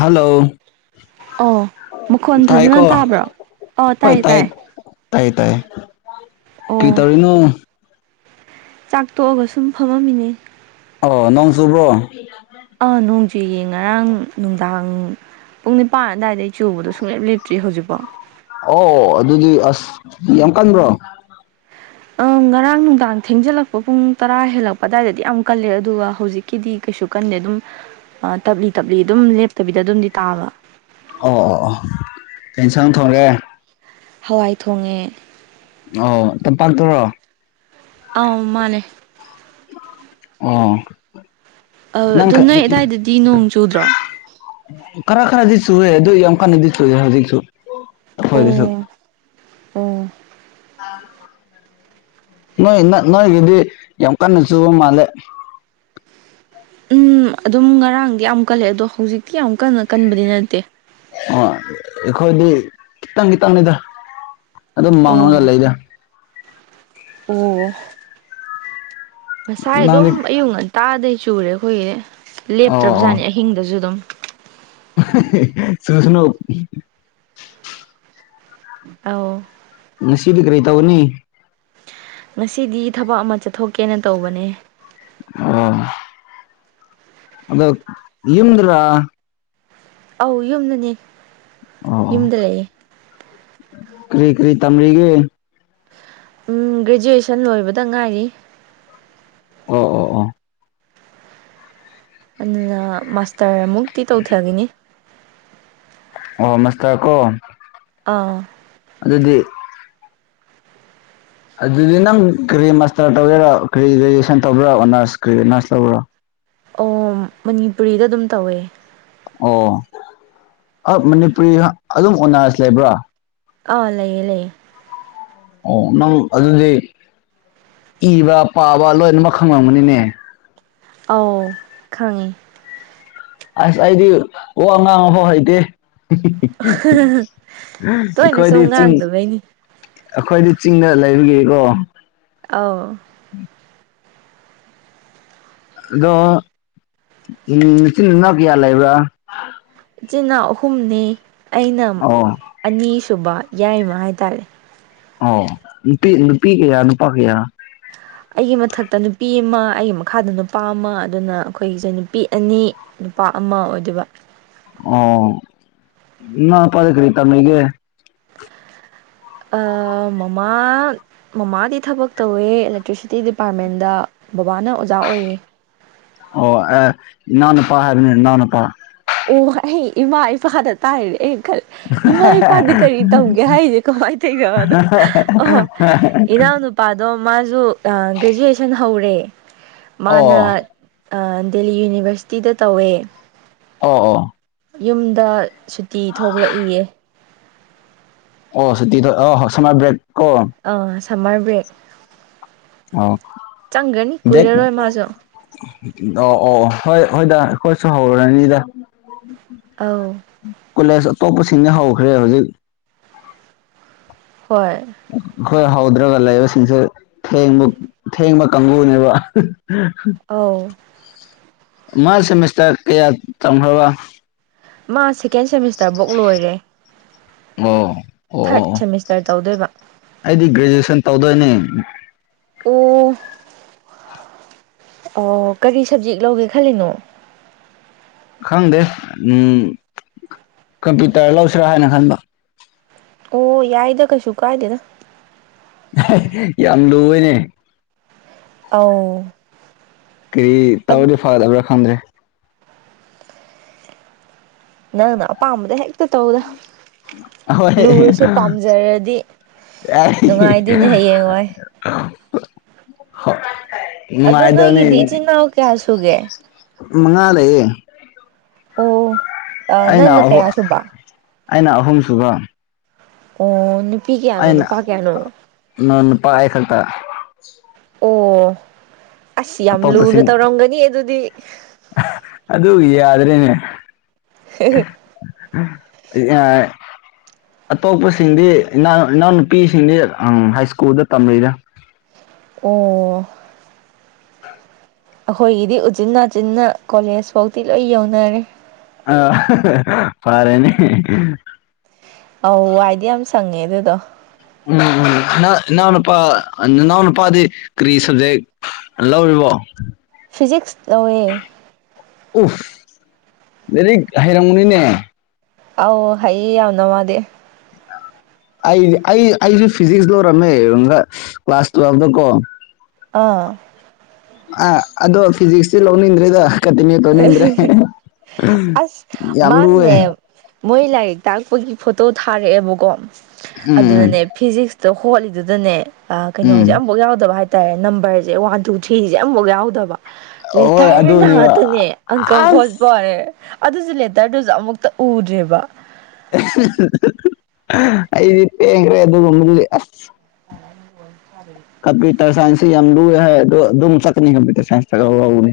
hello ꯑꯣ ꯃꯈꯣꯟ ꯐꯖꯅ ꯇꯥꯏꯀꯣ ꯇꯥꯕ꯭ꯔꯣ ꯑꯣ ꯇꯥꯏꯌꯦ ꯇꯥꯏꯌꯦ ꯇꯥꯌꯦ ꯇꯥꯌꯦ ꯀꯔꯤ ꯑꯣ ꯇꯧꯔꯤꯅꯣ ꯆꯥꯛꯇꯣꯛꯑꯒ ꯁꯨꯝ ꯐꯝ ꯃꯝꯃꯤꯟꯅꯦ ꯑꯣ ꯅꯣꯡꯆꯨꯕꯔꯣ ꯑꯥ ꯅꯣꯡꯆꯨꯏꯌꯦ ꯉꯔꯥꯡ ꯅꯨꯡꯗꯥꯡ ꯄꯨꯡ ꯅꯤꯄꯥꯟ ꯑꯗꯨꯋꯥꯏꯗꯩ ꯆꯨꯕꯗꯣ ꯁꯨꯡꯂꯦꯞ ꯂꯤꯞꯇ꯭ꯔꯤ ꯍꯧꯖꯤꯛꯐꯥꯎ ꯑꯣ ꯑꯗꯨꯗꯤ ꯑꯁ ꯌꯥꯝ ꯀꯟꯕ꯭ꯔꯣ ꯑꯪ ꯉꯔꯥꯡ ꯅꯨꯡꯗꯥꯡ ꯊꯦꯡꯖꯤꯜꯂꯛꯄ ꯄꯨꯡ ꯇꯔꯥ ꯍꯦꯜꯂꯛꯄ ꯑꯗꯨꯋꯥꯏꯗꯗꯤ ꯌꯥꯝ ꯀꯜꯂꯦ ꯑꯗꯨꯒ ꯍꯧꯖꯤꯛ ꯀꯤꯗꯤ ꯀꯩꯁꯨ ꯀꯟꯗꯦ ꯑꯗꯨꯝ ꯑꯥ ꯇꯞꯂꯤ ꯇꯞꯂꯤ ꯑꯗꯨꯝ ꯂꯦꯞꯇꯕꯤꯗ ꯑꯗꯨꯝꯗꯤ ꯇꯥꯕ ꯑꯣ ꯑꯣ ꯑꯣ ꯀꯩꯁꯥꯡ ꯊꯣꯡꯒꯦ ꯍꯋꯥꯏ ꯊꯣꯡꯉꯦ ꯑꯣ ꯇꯝꯄꯥꯛꯇꯔꯣ ꯑꯥꯎ ꯃꯥꯟꯅꯦ ꯑꯣ ꯑꯥ ꯅꯪ ꯑꯗꯣ ꯅꯣꯏ ꯑꯗꯥꯏꯗꯗꯤ ꯅꯣꯡ ꯆꯨꯗ꯭ꯔꯣ ꯈꯔ ꯈꯔꯗꯤ ꯆꯨꯔꯦ ꯑꯗꯨ ꯌꯥꯝ ꯀꯟꯅꯗꯤ ꯁꯨꯨꯗꯦ ꯍꯧꯖꯤꯛꯁꯨ ꯑꯩꯈꯣꯏꯒꯤꯁꯨ ꯎꯝ ꯅꯣꯏ ꯅꯣꯏꯒꯤꯗꯤ ꯌꯥꯝ ꯀꯟꯅ ꯆꯨꯕ ꯃꯥꯜꯂꯦ ꯎꯝ ꯑꯗꯨꯝ ꯉꯔꯥꯡꯗꯤ ꯌꯥꯝ ꯀꯜꯂꯦ ꯑꯗꯣ ꯍꯧꯖꯤꯛꯇꯤ ꯌꯥꯝ ꯀꯟꯅ ꯀꯟꯕꯗꯤ ꯅꯠꯇꯦ ꯑꯣ ꯑꯩꯈꯣꯏꯗꯤ ꯈꯤꯇꯪ ꯈꯤꯇꯪꯅꯤꯗ ꯑꯗꯨꯝ ꯃꯥꯡꯉꯒ ꯑꯣ ꯂꯩꯗ ꯑꯣ ꯉꯁꯥꯏ ꯅꯪꯗꯤ ꯑꯗꯨꯝ ꯑꯌꯨꯛ ꯉꯟꯇꯥꯗꯩ ꯆꯨꯔꯦ ꯑꯩꯈꯣꯏꯒꯤꯗꯤ ꯑꯣ ꯂꯦꯞꯇ꯭ꯔꯕꯖꯥꯠꯅꯤ ꯑꯍꯤꯡꯗꯁꯨ ꯑꯗꯨꯝ [unintelligible] ꯆꯨꯖꯅꯣ ꯑꯧ ꯉꯁꯤꯗꯤ ꯀꯔꯤ ꯇꯧꯒꯅꯤ ꯉꯁꯤꯗꯤ ꯊꯕꯛ ꯑꯃ ꯆꯠꯊꯣꯛꯀꯦꯅ ꯇꯧꯕꯅꯦ ꯑꯣ ꯑꯗꯣ ꯌꯨꯗꯔꯥ ꯑꯧ ꯌꯨꯝꯅꯅꯦ ꯑꯣ ꯑꯣ ꯀꯔꯤ ꯀꯔꯤ ꯇꯝꯔꯤꯒꯦ ꯎꯝ ꯒ꯭ꯔꯦꯖꯨꯑꯦꯁꯟ ꯂꯣꯏꯕꯗ ꯉꯥꯏꯔꯤ ꯑꯣ ꯑꯣ ꯑꯣ ꯑꯗꯨꯅ ꯃꯥꯁꯇꯔꯃꯨꯛꯇꯤ ꯇꯧꯊꯒꯤꯅꯤ ꯑꯣ ꯃꯥꯁꯇꯔ ꯀꯣ ꯑꯧ ꯑꯗꯨꯗꯤ ꯑꯗꯨꯗꯤ ꯅꯪ ꯀꯔꯤ ꯃꯥꯁꯇꯔ ꯇꯧꯒꯦꯔꯣ ꯀꯔꯤ ꯒ꯭ꯔꯦꯖꯨꯋꯦꯁꯟ ꯇꯧꯕꯔꯣ ꯑꯣꯅꯔꯁ ꯀꯔꯤ ꯅꯔꯁ ꯂꯧꯕ꯭ꯔꯣ ꯑꯣ ꯃꯅꯤꯄꯨꯔꯤꯗ ꯑꯗꯨꯝ ꯇꯧꯋꯦ ꯑꯣ ꯑꯥ ꯃꯅꯤꯄꯨꯔꯤ ꯑꯗꯨꯝ ꯑꯣꯅꯔꯁ ꯂꯩꯕ꯭ꯔꯣ ꯑꯥ ꯂꯩꯌꯦ ꯂꯩꯌꯦ ꯑꯣ ꯅꯪ ꯑꯗꯨꯗꯤ ꯏꯕ ꯄꯥꯕ ꯂꯣꯏꯅꯃꯛ ꯈꯪꯉꯝꯒꯅꯤꯅꯦ ꯑꯧ ꯈꯪꯉꯤ ꯑꯁ ꯑꯩꯗꯤ ꯋꯥ ꯉꯥꯡꯕꯐꯥꯎ ꯍꯩꯇꯦ [unintelligible] ꯇꯣꯏꯅ ꯑꯩꯈꯣꯏꯗꯤ ꯁꯨꯝ ꯆꯤꯡ ꯉꯥꯡꯗꯕꯩꯅꯤ ꯑꯩꯈꯣꯏꯗꯤ ꯆꯤꯡꯗ ꯂꯩꯕꯒꯤꯀꯣ ꯑꯧ ꯑꯗꯣ ꯎꯝ ꯅꯆꯤꯟ ꯃꯅꯥꯎ ꯀꯌꯥ ꯂꯩꯕ꯭ꯔꯥ ꯏꯆꯤꯟ ꯏꯅꯥꯎ ꯑꯍꯨꯝꯅꯦ ꯑꯩꯅ ꯑꯣ ꯑꯅꯤꯁꯨꯕ ꯌꯥꯏꯃ ꯍꯥꯏꯇꯥꯔꯦ ꯑꯣ ꯅꯨꯄꯤ ꯅꯨꯄꯤ ꯀꯌꯥ ꯅꯨꯄꯥ ꯀꯌꯥ [unintelligible] ꯑꯩꯒꯤ ꯃꯊꯛꯇ ꯅꯨꯄꯤ ꯑꯃ ꯑꯩꯒꯤ ꯃꯈꯥꯗ ꯅꯨꯄꯥ ꯑꯃ ꯑꯗꯨꯅ ꯑꯩꯈꯣꯏꯒꯤꯁꯦ ꯅꯨꯄꯤ ꯑꯅꯤ ꯅꯨꯄꯥ ꯑꯃ ꯑꯣꯏꯗꯣꯏꯕ ꯑꯣ ꯅꯅꯥꯎ ꯅꯨꯄꯥꯗꯤ ꯀꯔꯤ ꯇꯝꯃꯤꯒꯦ ꯑꯥ ꯃꯃꯥ ꯃꯃꯥꯗꯤ ꯊꯕꯛ ꯇꯧꯋꯦ ꯑꯦꯂꯦꯛꯇ꯭ꯔꯤꯁꯤꯇꯤ ꯗꯤꯄꯥꯔꯠꯃꯦꯟꯇꯗ ꯕꯕꯥꯅ ꯑꯣꯖꯥ ꯑꯣꯏꯌꯦ ꯑꯣ ꯑꯦ ꯏꯅꯥꯎꯅꯨꯄꯥ ꯍꯥꯏꯕꯅꯤ ꯏꯅꯥꯎꯅꯨꯄꯥ ꯑꯣ ꯑꯩ ꯏꯃꯥ ꯏꯄꯥꯅ ꯇꯥꯏꯅꯦ ꯑꯩ ꯈꯜ ꯏꯃꯥ ꯏꯄꯥꯗꯤ ꯀꯔꯤ ꯇꯧꯒꯦ ꯍꯥꯏꯁꯦ ꯀꯃꯥꯏꯅ ꯇꯧꯏꯅꯣꯅ ꯑꯣ ꯏꯅꯥꯎ ꯅꯨꯞ ꯏꯄꯥꯗꯣ ꯃꯥꯖꯨ ꯑꯥ ꯒ꯭ꯔꯦꯖꯨꯑꯦꯁꯟ ꯍꯧꯔꯦ ꯑꯣ ꯃꯥꯅ ꯑꯥ ꯗꯦꯜꯂꯤ ꯌꯨꯅꯤꯚꯔꯁꯤꯇꯤꯗ ꯇꯧꯋꯦ ꯑꯣ ꯑꯣ ꯌꯨꯝꯗ ꯁꯨꯇꯤ ꯊꯣꯛꯂꯛꯏꯌꯦ ꯑꯣ ꯁꯨꯇꯤꯗ ꯑꯥ ꯁꯃꯥꯔ ꯕ꯭ꯔꯦꯛ ꯀꯣ ꯑꯥ ꯁꯝꯃꯔ ꯕ꯭ꯔꯦꯛ ꯑꯣ ꯆꯪꯒꯔꯅꯤ ꯗꯦꯠ ꯀꯨꯏꯔꯔꯣꯏ ꯃꯥꯁꯨ ꯑꯣ ꯑꯣ ꯍꯣꯏ ꯍꯣꯏꯗ ꯑꯩꯈꯣꯏꯁꯨ ꯍꯧꯔꯅꯤꯗ ꯑꯧ ꯀꯣꯂꯦꯖ ꯑꯇꯣꯞꯄꯁꯤꯡꯅ ꯍꯧꯈ꯭ꯔꯦ ꯍꯧꯖꯤꯛ ꯍꯣꯏ ꯑꯩꯈꫭꯏ ꯍꯧꯗ꯭ꯔꯒ ꯂꯩꯕꯁꯤꯡꯁꯦ ꯊꯦꯡꯗꯤ ꯊꯦꯡꯕ ꯀꯥꯡꯕꯨꯅꯦꯕ ꯑꯧ ꯃꯥ ꯁꯦꯃꯤꯁꯇꯔ ꯀꯌꯥ ꯇꯝꯈꯔꯕꯥ ꯃꯥ ꯁꯦꯀꯦꯟ ꯁꯦꯃꯤꯁꯇꯔ ꯕꯨꯛ ꯂꯣꯏꯔꯦ ꯑꯣ ꯑꯣ ꯑꯣ ꯊꯥꯔꯠ ꯑꯣ ꯁꯦꯃꯤꯁꯇꯔ ꯇꯧꯗꯣꯏꯕ ꯑꯩꯗꯤ ꯒ꯭ꯔꯦꯖꯨꯑꯦꯁꯟ ꯇꯧꯗꯣꯏꯅꯦ ꯑꯣ ꯑꯣ ꯀꯔꯤ ꯁꯕꯖꯦꯛ ꯂꯧꯒꯦ ꯈꯜꯂꯤꯅꯣ ꯈꯪꯗꯦ ꯎꯝ ꯀꯝꯄ꯭ꯌꯨꯇꯔ ꯂꯧꯁꯤꯔꯥ ꯍꯥꯏꯅ ꯈꯟꯕ ꯑꯣ ꯌꯥꯏꯗ ꯀꯩꯁꯨ ꯀꯥꯏꯗꯦꯗ ꯌꯥꯝ ꯂꯨꯑꯦꯅꯦ ꯑꯧ ꯀꯔꯤ ꯇꯧꯔꯗꯤ ꯐꯗꯕ꯭ꯔꯥ ꯈꯪꯗ꯭ꯔꯦ ꯅꯪꯅꯥ ꯑꯄꯥꯝꯕꯗꯨ ꯍꯦꯛꯇ ꯇꯧꯗ ꯑꯍꯣꯏ ꯂꯨꯔꯁꯨ ꯄꯥꯝꯖꯔꯗꯤ ꯅꯨꯡꯉꯥꯏꯗꯣꯏꯅꯦ ꯍꯌꯦꯡꯋꯥꯏ [unintelligible] ꯑꯗꯩ ꯅꯣꯏꯒꯤꯗꯤ ꯏꯆꯤꯟꯜ ꯏꯅꯥꯎ ꯀꯌꯥ ꯁꯨꯒꯦ ꯃꯉꯥ ꯂꯩꯌꯦ ꯑꯣ ꯑꯩꯅ ꯅꯪꯅ ꯑꯍꯨꯝ ꯀꯌꯥ ꯁꯨꯕ ꯑꯩꯅ ꯑꯍꯨꯝꯁꯨꯕ ꯑꯣ ꯅꯨꯄꯤ ꯀꯌꯥꯅꯣ ꯅꯨꯄꯥ ꯀꯌꯥꯅꯣ ꯏꯅꯥꯎꯅꯨꯄꯥ ꯑꯩ ꯈꯥꯛꯇ ꯑꯣ ꯑꯁ ꯌꯥꯝ ꯂꯨꯅ ꯑꯇꯣꯞꯄꯁꯤꯡ ꯇꯧꯔꯝꯒꯅꯤ ꯑꯗꯨꯗꯤ ꯑꯗꯨ ꯌꯥꯗ꯭ꯔꯦꯅꯦ ꯌꯥ [unintelligible] ꯑꯇꯣꯞꯄꯁꯤꯡꯗꯤ ꯏꯅꯥꯎ ꯏꯅꯥꯎꯅꯨꯄꯤꯁꯤꯡꯗꯤ ꯍꯥꯏ ꯏꯁ꯭ꯀꯨꯜꯗ ꯇꯝꯂꯤꯗ ꯑꯣ ꯑꯩꯈꯣꯏꯒꯤꯗꯤ ꯎꯆꯤꯟ ꯅꯥꯆꯤꯟꯅ ꯀꯣꯂꯦꯖ ꯐꯧꯗꯤ ꯂꯣꯏ ꯌꯧꯅꯔꯦ ꯑꯥ ꯐꯔꯥꯅꯤ ꯑꯧ ꯋꯥꯏꯗꯤ ꯌꯥꯝ ꯁꯪꯉꯦ ꯑꯗꯨꯗꯣ ꯎꯝ ꯍꯥ ꯏꯅꯥꯎꯅꯨꯄꯥ ꯅꯅꯥꯎꯅꯨꯄꯥꯗꯤ ꯀꯔꯤ ꯁꯕꯖꯦꯛ ꯂꯧꯔꯤꯕꯣ ꯐꯤꯖꯤꯛꯁ ꯂꯧꯋꯦ ꯎꯐ ꯂꯥꯏꯔꯤꯛ ꯍꯩꯔꯝꯒꯅꯤꯅꯦ ꯑꯧ ꯍꯩꯌꯦ ꯌꯥꯝꯅ ꯃꯥꯗꯤ ꯑꯩ ꯑꯩ ꯑꯩꯁꯨ ꯐꯤꯖꯤꯛꯁ ꯂꯧꯏꯔꯝꯃꯦ ꯀ꯭ꯂꯥꯁ ꯇꯨꯋꯦꯜꯕꯇ ꯀꯣ ꯑꯥ ꯑꯥ ꯑꯗꯣ ꯐꯤꯖꯤꯛꯁꯇꯤ ꯂꯧꯅꯤꯡꯗ꯭ꯔꯦꯗꯥ ꯀꯟꯇꯤꯃꯦ ꯇꯧꯅꯤꯗ꯭ꯔꯦ ꯑꯁ ꯌꯥꯝ ꯂꯨꯑꯦ ꯃꯥꯅꯦ ꯃꯣꯏ ꯂꯥꯏꯔꯤꯛ ꯇꯥꯛꯄꯒꯤ ꯐꯣꯇꯣ ꯊꯥꯔꯛꯑꯦꯕꯀꯣ ꯎꯝ ꯑꯗꯨꯗꯅꯦ ꯐꯤꯖꯤꯛꯁꯇꯣ ꯍꯣꯠꯂꯤꯗꯨꯗꯅꯦ ꯎꯝ ꯀꯩꯅꯣꯖꯦ ꯑꯝꯐꯥꯎ ꯌꯥꯎꯗꯕ ꯍꯥꯏ ꯇꯥꯔꯦ ꯅꯝꯕꯔꯖꯦ ꯋꯥꯟ ꯇꯨ ꯊ꯭ꯔꯤꯁꯦ ꯑꯃꯐꯥꯎ ꯌꯥꯎꯗꯕ ꯍꯣꯏ ꯂꯦꯇꯔꯅ ꯑꯗꯨꯅꯦꯕ ꯇꯅꯦ ꯑꯪꯀ ꯍꯣꯠꯄ ꯑꯁ ꯋꯥꯅꯦ ꯑꯗꯨꯁꯨ ꯂꯦꯇꯔꯗꯨꯁꯨ ꯑꯃꯨꯛꯇ ꯎꯗ꯭ꯔꯤꯕ [unintelligible] ꯑꯩꯗꯤ ꯄꯦꯡ ꯒ꯭ꯔꯦ ꯑꯗꯨꯒꯨꯝꯕꯗꯨꯗꯤ ꯑꯁ [unintelligible] ꯀꯝꯄꯌꯨꯇꯔ ꯁꯥꯏꯟꯁꯁꯤ ꯌꯥꯝ ꯂꯨꯏ ꯍꯥꯏ ꯑꯗꯨ ꯑꯗꯨꯝ ꯆꯠꯀꯅꯤ ꯀꯝꯄꯌꯨꯇꯔ ꯁꯥꯏꯟꯁꯇ ꯂꯧꯂꯧꯅꯤ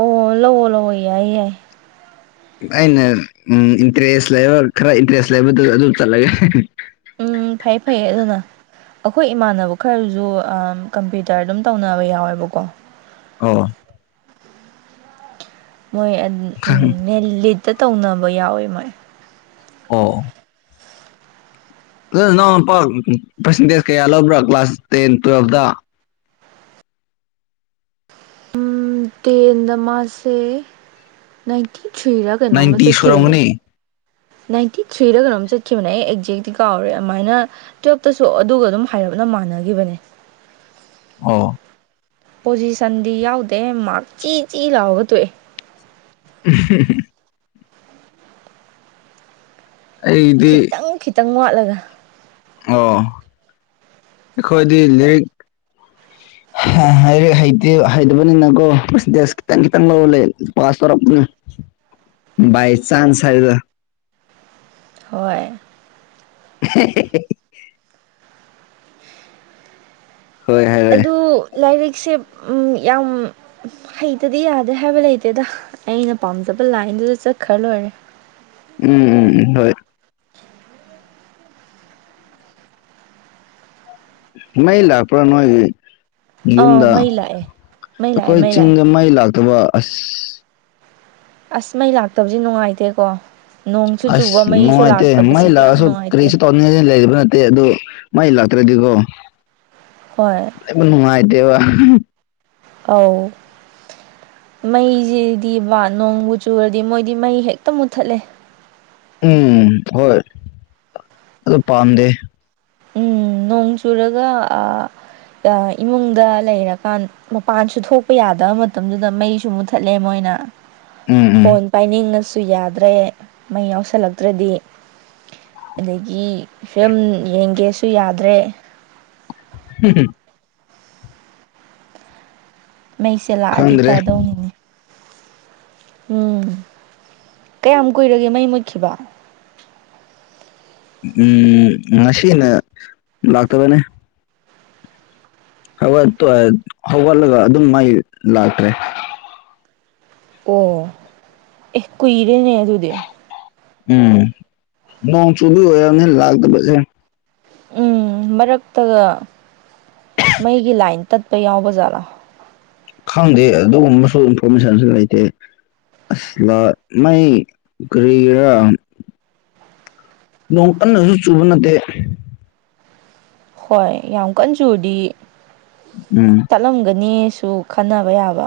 ꯑꯣ ꯂꯧꯋꯣ ꯂꯧꯋꯣ ꯌꯥꯏ ꯌꯥꯏ ꯑꯩꯅ ꯎꯝ ꯏꯟꯇꯔꯦꯁ ꯂꯩꯕ ꯈꯔ ꯏꯟꯇꯔꯦꯁ ꯂꯩꯕꯗꯨ ꯑꯗꯨ ꯆꯠꯂꯒꯦ ꯎꯝ ꯐꯩꯌꯦ ꯐꯩꯌꯦ ꯑꯗꯨꯅ ꯑꯩꯈꯣꯏ ꯏꯃꯥꯟꯅꯕ ꯈꯔꯁꯨ ꯑꯥ ꯀꯝꯄ꯭ꯌꯨꯇꯔ ꯑꯗꯨꯝ ꯇꯧꯅꯕ ꯌꯥꯎꯋꯦꯕꯀꯣ ꯑꯣ ꯃꯣꯏ ꯑ ꯥ ꯎꯝ ꯅꯦꯂꯤꯠꯇ ꯇꯧꯅꯕ ꯌꯥꯎꯋꯤ ꯃꯣꯏ ꯑꯣ ꯅꯣꯏ ꯅꯥꯎ ꯅꯄꯥ ꯄꯥꯔꯁꯦꯟꯇꯦꯖ ꯀꯌꯥ ꯂꯧꯕ꯭ꯔꯥ ꯀ꯭ꯂꯥꯁ ꯇꯦꯟ ꯇꯨꯋꯦꯜꯕꯇ ꯎꯝ ꯇꯦꯟꯗ ꯃꯥꯁꯦ ꯅꯥꯏꯟꯇꯤ ꯊ꯭ꯔꯤꯔꯥ ꯀꯩꯅꯣꯝꯃ ꯅꯥꯏꯟꯇꯤ ꯆꯠꯈꯤꯕꯅꯦ ꯁꯨꯔꯝꯒꯅꯤ ꯅꯥꯏꯟꯇꯤ ꯊ꯭ꯔꯤꯔꯥ ꯀꯩꯅꯣꯝ ꯆꯠꯈꯤꯕꯅꯦ ꯑꯩ ꯑꯦꯛꯖꯦꯛꯇꯤ ꯀꯥꯎꯔꯦ ꯑꯗꯨꯃꯥꯏꯅ ꯇꯨꯋꯦꯞꯇꯁꯨ ꯑꯗꯨꯒ ꯑꯗꯨꯝ ꯍꯥꯏꯔꯞꯅ ꯃꯥꯟꯅꯈꯤꯕꯅꯦ ꯑꯣ ꯄꯣꯖꯤꯁꯟꯗꯤ ꯌꯥꯎꯗꯦ ꯃꯥꯔꯛ ꯆꯤ ꯆꯤ ꯂꯥꯎꯔꯥ ꯇꯣꯛꯑꯦ [unintelligible] ꯑꯩꯗꯤ ꯈꯤꯇꯪ ꯈꯤꯇꯪ ꯋꯥꯠꯂꯒ ꯑꯣ ꯑꯩꯈꯣꯏꯗꯤ ꯂꯥꯏꯔꯤꯛ [unintelligible] ꯂꯥꯏꯔꯤꯛ ꯍꯩꯇꯦ ꯍꯩꯇꯕꯅꯤꯅꯀꯣ ꯄꯥꯔꯁꯟꯇꯦꯁ ꯈꯤꯇꯪ ꯈꯤꯇꯪ ꯂꯧꯔꯥ ꯂꯩ ꯄꯥꯁ ꯇꯧꯔꯛꯄꯅꯤ [inaudible] ꯕꯥꯏ ꯆꯥꯟꯁ ꯍꯥꯏꯕꯗꯣ ꯍꯣꯏ ꯍꯦꯍꯦ ꯍꯣꯏ ꯍꯥꯏꯔꯦ ꯑꯗꯨ ꯂꯥꯏꯔꯤꯛꯁꯦ ꯎꯝ ꯌꯥꯝ ꯍꯩꯇꯗꯤ ꯌꯥꯗꯦ ꯍꯥꯏꯕ ꯂꯩꯇꯦꯗ ꯑꯩꯅ ꯄꯥꯝꯖꯕ ꯂꯥꯏꯟꯗꯨꯗ ꯆꯠꯈ꯭ꯔ ꯂꯣꯏꯔꯦ ꯎꯝ ꯎꯝ ꯎꯝ ꯍꯣꯏ [inaudible] ꯃꯩ ꯂꯥꯛꯄ꯭ꯔꯥ ꯅꯣꯏꯒꯤ ꯑꯥ ꯌꯨꯝꯗ ꯃꯩ ꯂꯥꯛꯑꯦ ꯃꯩ ꯂꯥꯛꯑꯦ ꯑꯩꯈꯣꯏ ꯃꯩ ꯂꯥꯛꯑꯦ ꯆꯤꯡꯗ ꯃꯩ ꯂꯥꯛꯇꯕ ꯑꯁ ꯑꯁ ꯃꯩ ꯂꯥꯛꯇꯕꯖꯦ ꯅꯨꯡꯉꯥꯏꯇꯦꯀꯣ ꯅꯣꯡꯁꯨ ꯆꯨꯕ ꯑꯁ ꯃꯩꯁꯨ ꯅꯨꯡꯉꯥꯏꯇꯦ ꯃꯩ ꯂꯥꯛꯇꯕꯁꯤꯗꯤ ꯌꯥꯝ ꯂꯥꯛꯑꯁꯨ ꯅꯨꯡꯉꯥꯏꯇꯦ [unintelligible] ꯂꯩꯕ ꯅꯠꯇꯦ ꯑꯗꯨ ꯃꯩ ꯂꯥꯛꯇ꯭ꯔꯗꯤꯀꯣ ꯍꯣꯏ ꯑꯩꯕꯨ ꯅꯨꯡꯉꯥꯏꯇꯦꯕ ꯑꯧ ꯃꯩꯖꯤꯗꯤ ꯕꯥ ꯅꯣꯡꯕꯨ ꯆꯨꯔꯗꯤ ꯃꯣꯏꯗꯤ ꯃꯩ ꯍꯦꯛꯇ ꯃꯨꯠꯊꯠꯂꯦ ꯎꯝ ꯍꯣꯏ ꯑꯗꯨ ꯄꯥꯝꯗꯦ ꯎꯝ ꯅꯣꯡ ꯆꯨꯔꯒ ꯑꯥ ꯏꯃꯨꯡꯗ ꯂꯩꯔꯀꯥꯟ ꯃꯄꯥꯟꯁꯨ ꯊꯣꯛꯄ ꯌꯥꯗꯕ ꯃꯇꯝꯗꯨꯗ ꯃꯩꯁꯨ ꯃꯨꯠꯊꯠꯂꯦ ꯃꯣꯏꯅ ꯎꯝ ꯎꯝ ꯐꯣꯟ ꯄꯥꯏꯅꯤꯡꯉꯁꯨ ꯗꯨ ꯌꯥꯗ꯭ꯔꯦ ꯃꯩ ꯌꯥꯎꯁꯜꯂꯛꯇ꯭ꯔꯗꯤ ꯑꯗꯒꯤ ꯐꯤꯂꯝ ꯌꯦꯡꯒꯦꯁꯨ ꯌꯥꯗ꯭ꯔꯦ ꯍꯨꯝ ꯍꯨꯝ ꯃꯩꯁꯦ ꯂꯥꯛꯑꯗꯤ ꯈꯪꯗ꯭ꯔꯦ ꯐꯗꯧꯅꯤꯅꯦ ꯎꯝ ꯀꯌꯥꯝ ꯀꯨꯏꯔꯒꯦ ꯃꯩ ꯃꯨꯠꯈꯤꯕ ꯎꯝ ꯉꯁꯤꯅ ꯂꯥꯛꯇꯕꯅꯦ ꯍꯧꯒꯠꯄ ꯍꯧꯒꯠꯂꯒ ꯑꯗꯨꯝ ꯃꯥꯏ ꯂꯥꯛꯇ꯭ꯔꯦ ꯑꯣ ꯑꯦ ꯀꯨꯏꯔꯦꯅꯦ ꯑꯗꯨꯗꯤ ꯎꯝ ꯅꯣꯡ ꯆꯨꯕꯤ ꯑꯣꯏꯔꯝꯅꯤ ꯂꯥꯛꯇꯕꯁꯦ ꯎꯝ ꯃꯔꯛꯇꯒ ꯃꯩꯒꯤ ꯂꯥꯏꯟ ꯇꯠꯄ ꯌꯥꯎꯕ ꯖꯥꯠꯂꯥ ꯈꯪꯗꯦ ꯑꯗꯨꯒꯨꯝꯕꯁꯨ ꯏꯟꯐꯣꯔꯃꯦꯁꯟꯁꯨ ꯂꯩꯇꯦ ꯑꯁ ꯂ ꯃꯩ ꯀꯔꯤꯔ ꯅꯣꯡ ꯀꯟꯅꯁꯨ ꯆꯨꯕ ꯅꯠꯇꯦ ꯍꯣꯏ ꯌꯥꯝ ꯀꯟ ꯆꯨꯗꯤꯌꯦ ꯎꯝ ꯆꯠꯂꯝꯒꯅꯤꯁꯨ ꯈꯟꯅꯕ ꯌꯥꯕ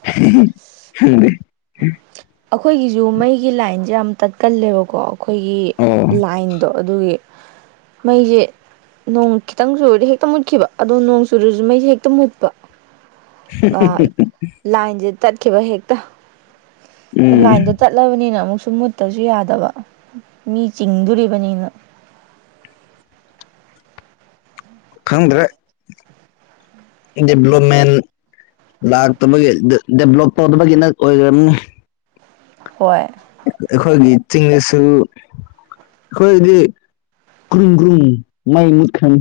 [unintelligible] ꯑꯩꯈꯣꯏꯒꯤꯁꯨ ꯃꯩꯒꯤ ꯂꯥꯏꯟꯖꯦ ꯌꯥꯝ ꯇꯠꯀꯜꯂꯦꯕꯀꯣ ꯑꯩꯈꯣꯏꯒꯤ ꯑꯣ ꯂꯥꯏꯟꯗꯣ ꯑꯗꯨꯒꯤ ꯃꯩꯁꯦ ꯅꯣꯡ ꯈꯤꯇꯪ ꯆꯨꯔꯗꯤ ꯍꯦꯛꯇ ꯃꯨꯠꯈꯤꯕ ꯑꯗꯣ ꯅꯣꯡ ꯆꯨꯨꯔꯁꯨ ꯃꯩꯁꯦ ꯍꯦꯛꯇ ꯃꯨꯠꯄ ꯑꯥ ꯂꯥꯏꯟꯁꯦ ꯇꯠꯈꯤꯕ ꯍꯦꯛꯇ ꯎꯝ ꯂꯥꯏꯟꯗꯣ ꯆꯠꯂꯕꯅꯤꯅ ꯑꯃꯨꯛꯁꯨ ꯃꯨꯠꯇꯁꯨ ꯌꯥꯗꯕ ꯃꯤ ꯆꯤꯡꯗꯣꯔꯤꯕꯅꯤꯅ ꯈꯪꯗ꯭ꯔꯦ ꯗꯦꯕꯂꯞꯃꯦꯟ ꯂꯥꯛꯇꯕꯒꯤ ꯗ ꯗꯦꯕꯂꯣꯞ ꯇꯧꯗꯕꯒꯤꯅ ꯑꯣꯏꯔꯝꯅꯤ ꯍꯣꯏ ꯑꯩꯈꯣꯏꯒꯤ ꯆꯤꯡꯗꯁꯨ ꯑꯩꯈꯣꯏꯗꯤ ꯀ꯭ꯔꯨꯝ ꯀ꯭ꯔꯨꯝ ꯃꯩ ꯃꯨꯠꯈ꯭ꯔꯅꯤ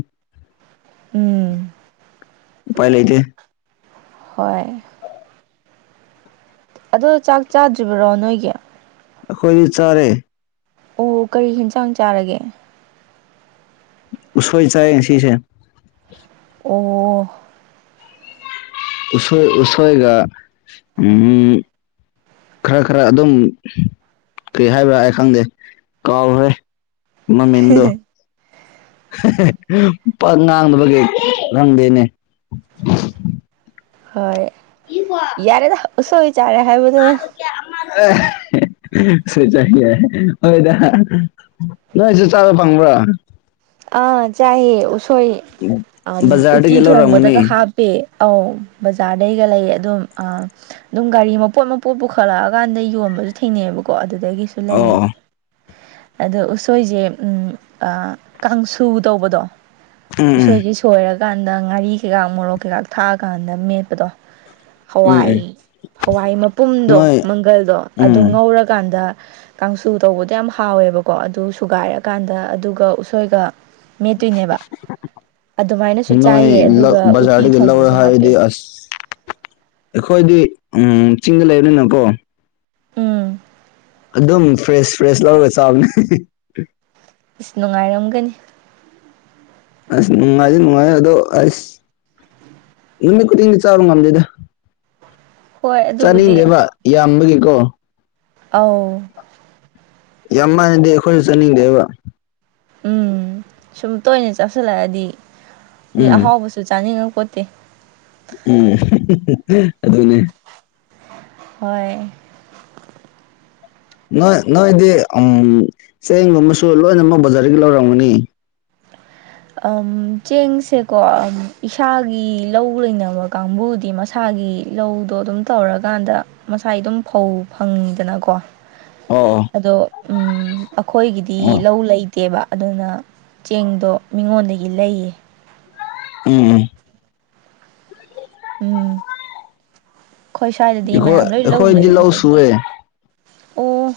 ꯎꯝ ꯎꯄꯥꯏ ꯂꯩꯇꯦ ꯍꯣꯏ ꯑꯗꯣ ꯆꯥꯛ ꯆꯥꯗ꯭ꯔꯤꯕꯔꯣ ꯅꯣꯏꯒꯤ ꯑꯩꯈꯣꯏꯗꯤ ꯆꯥꯔꯦ ꯑꯣ ꯀꯔꯤ ꯍꯦꯟꯖꯥꯥꯡ ꯆꯥꯔꯒꯦ ꯎꯁꯣꯏ ꯆꯥꯏꯑꯦ ꯉꯁꯤꯁꯦ ꯑꯣ ꯎꯁꯣꯏ ꯎꯁꯣꯏꯒ ꯎꯝ ꯈꯔ ꯈꯔ ꯑꯗꯨꯝ ꯀꯩ ꯍꯥꯏꯕ꯭ꯔꯥ ꯑꯩ ꯈꯪꯗꯦ ꯀꯥꯎꯈ꯭ꯔꯦ ꯃꯃꯤꯡꯗꯣ ꯄꯥꯛ ꯉꯥꯡꯗꯕꯒꯤ ꯈꯪꯗꯦꯅꯦ ꯍꯣꯏ ꯏꯄ꯭ꯋꯥ ꯌꯥꯔꯦꯗ ꯎꯁꯣꯏ ꯆꯥꯔꯦ ꯍꯥꯏꯕꯗꯨꯅ [unintelligible] ꯑꯦ ꯎꯁꯣꯏ ꯆꯥꯢ ꯌꯥꯏ ꯍꯣꯏꯗ ꯅꯣꯏꯁꯨ ꯆꯥꯕ ꯐꯪꯕ꯭ꯔꯣ ꯑꯥ ꯆꯥꯏꯑꯦ ꯎꯁꯣꯏ ꯑꯝ ꯎꯠꯇꯤ ꯕꯖꯥꯔꯗꯒꯤ ꯂꯧꯔꯝꯒꯅꯤ ꯊꯣꯡꯕꯗꯒ ꯍꯥꯞ ꯄꯦ ꯑꯧ ꯕꯖꯥꯔꯗꯩꯒ ꯂꯩꯌꯦ ꯑꯗꯨꯝ ꯑꯥ ꯑꯗꯨꯝ ꯒꯥꯔꯤ ꯃꯄꯣꯠ ꯃꯄꯣꯠ ꯄꯨꯈꯠꯂꯛꯑꯀꯥꯟꯗ ꯌꯣꯟꯕꯁꯨ ꯊꯦꯡꯅꯩꯑꯦꯕꯀꯣ ꯑꯗꯨꯗꯒꯤꯁꯨ ꯂꯩ ꯑꯣ ꯑꯣ ꯑꯗꯣ ꯎꯁꯣꯏꯁꯦ ꯎꯝ ꯑꯥ ꯀꯥꯡꯁꯨ ꯇꯧꯕꯗꯣ ꯎꯝ ꯎꯁꯣꯏꯁꯤꯒꯤ ꯊꯣꯏꯔꯀꯥꯟꯗ ꯉꯥꯔꯤ ꯀꯩꯀꯥ ꯃꯣꯔꯣꯛ ꯀꯩꯀꯥ ꯊꯥꯛꯑꯀꯥꯟꯗ ꯃꯦꯠꯄꯗꯣ ꯎꯝ ꯎꯝ ꯍꯋꯥꯏ ꯎꯝ ꯍꯋꯥꯏ ꯃꯄꯨꯝꯗꯣ ꯅꯣꯏ ꯃꯪꯒꯜꯗꯣ ꯑꯗꯨ ꯎꯝ ꯉꯧꯔꯀꯥꯟꯗ ꯀꯥꯡꯁꯨ ꯇꯧꯕꯗꯣ ꯌꯥꯝ ꯍꯥꯎꯋꯦꯕꯀꯣ ꯑꯗꯨ ꯁꯨꯒꯥꯏꯔꯀꯥꯟꯗ ꯑꯗꯨꯒ ꯎꯁꯣꯏꯒ ꯃꯦꯠꯇꯣꯏꯅꯦꯕ ꯑꯗꯨꯃꯥꯏꯅꯁꯨ ꯅꯣꯏ ꯆꯥꯏꯌꯦ ꯂꯧ ꯑꯗꯨꯒ ꯎꯇꯤ ꯕꯖꯥꯔꯒ ꯂꯧꯔꯦ ꯊꯣꯡꯕꯗꯁꯨ ꯍꯥꯢꯔꯗꯤ ꯍꯥꯞꯄꯦ ꯑꯁ ꯑꯩꯈꯣꯏꯗꯤ ꯆꯤꯡꯗ ꯂꯩꯕꯅꯤꯅꯀꯣ ꯎꯝ ꯑꯗꯨꯝ ꯐ꯭ꯔꯦꯁ ꯐ꯭ꯔꯦꯁ ꯂꯧꯔꯒ ꯆꯥꯎꯕꯅꯦ ꯏꯁ ꯅꯨꯡꯉꯥꯏꯔꯝꯒꯅꯤ ꯑꯁ ꯅꯨꯡꯉꯥꯏꯗꯤ ꯅꯨꯡꯉꯥꯏꯌꯦ ꯑꯗꯣ ꯑꯁ ꯅꯨꯃꯤꯠ ꯈꯨꯗꯤꯡꯗꯤ ꯆꯥꯕ ꯉꯝꯗꯦꯗ ꯍꯣꯏ ꯑꯗꯨꯕꯨꯗꯤ ꯆꯥꯅꯤꯡꯗꯦꯕ ꯌꯥꯝꯕꯒꯤꯀꯣ ꯑꯥꯎ ꯌꯥꯝ ꯃꯥꯟꯂꯗꯤ ꯑꯩꯈꯣꯏꯁꯨ ꯆꯥꯅꯤꯡꯗꯦꯕ ꯎꯝ ꯁꯨꯝ ꯇꯣꯏꯅ ꯆꯥꯁꯤꯜꯂꯛꯑꯗꯤ ꯃꯤ ꯎꯝ ꯑꯍꯥꯎꯕꯁꯨ ꯆꯥꯅꯤꯡꯉꯥꯛ ꯄꯣꯠꯇꯦ ꯎꯝ ꯑꯗꯨꯅꯦ ꯍꯣꯏ ꯅꯣꯏ ꯅꯣꯏꯗꯤ ꯆꯦꯡꯒꯨꯝꯕꯁꯨ ꯂꯣꯏꯅꯃꯛ ꯕꯖꯥꯔꯗꯒꯤ ꯂꯧꯔꯝꯒꯅꯤ ꯑꯝ ꯆꯦꯡꯁꯦꯀꯣ ꯏꯁꯥꯒꯤ ꯂꯧ ꯂꯩꯅꯕ ꯀꯥꯡꯕꯨꯗꯤ ꯃꯁ ꯏꯁꯥꯒꯤ ꯂꯥꯎꯗꯣ ꯑꯗꯨꯝ ꯇꯧꯔꯀꯥꯟꯗ ꯃꯁꯥꯏ ꯑꯗꯨꯝ ꯐꯧ ꯐꯪꯉꯤꯗꯅꯀꯣ ꯑꯣ ꯑꯣ ꯑꯗꯣ ꯎꯝ ꯑꯩꯈꯣꯏꯒꯤꯗꯤ ꯑꯣ ꯂꯧ ꯂꯩꯇꯦꯕ ꯑꯗꯨꯅ ꯆꯦꯡꯗꯣ ꯃꯤꯉꯣꯟꯗꯒꯤ ꯂꯩꯌꯦ ꯎꯝ ꯎꯝ ꯎꯝ ꯑꯩꯈꯣꯏ ꯁ꯭ꯋꯥꯏꯗꯗꯤ ꯑꯩꯈꯣꯏ ꯃꯌꯥꯝ ꯂꯣꯏ ꯂꯥꯎ ꯑꯩꯈꯣꯏꯗꯤ ꯂꯧ ꯂꯩꯅꯕꯒꯤ ꯁꯨꯑꯦ ꯑꯣ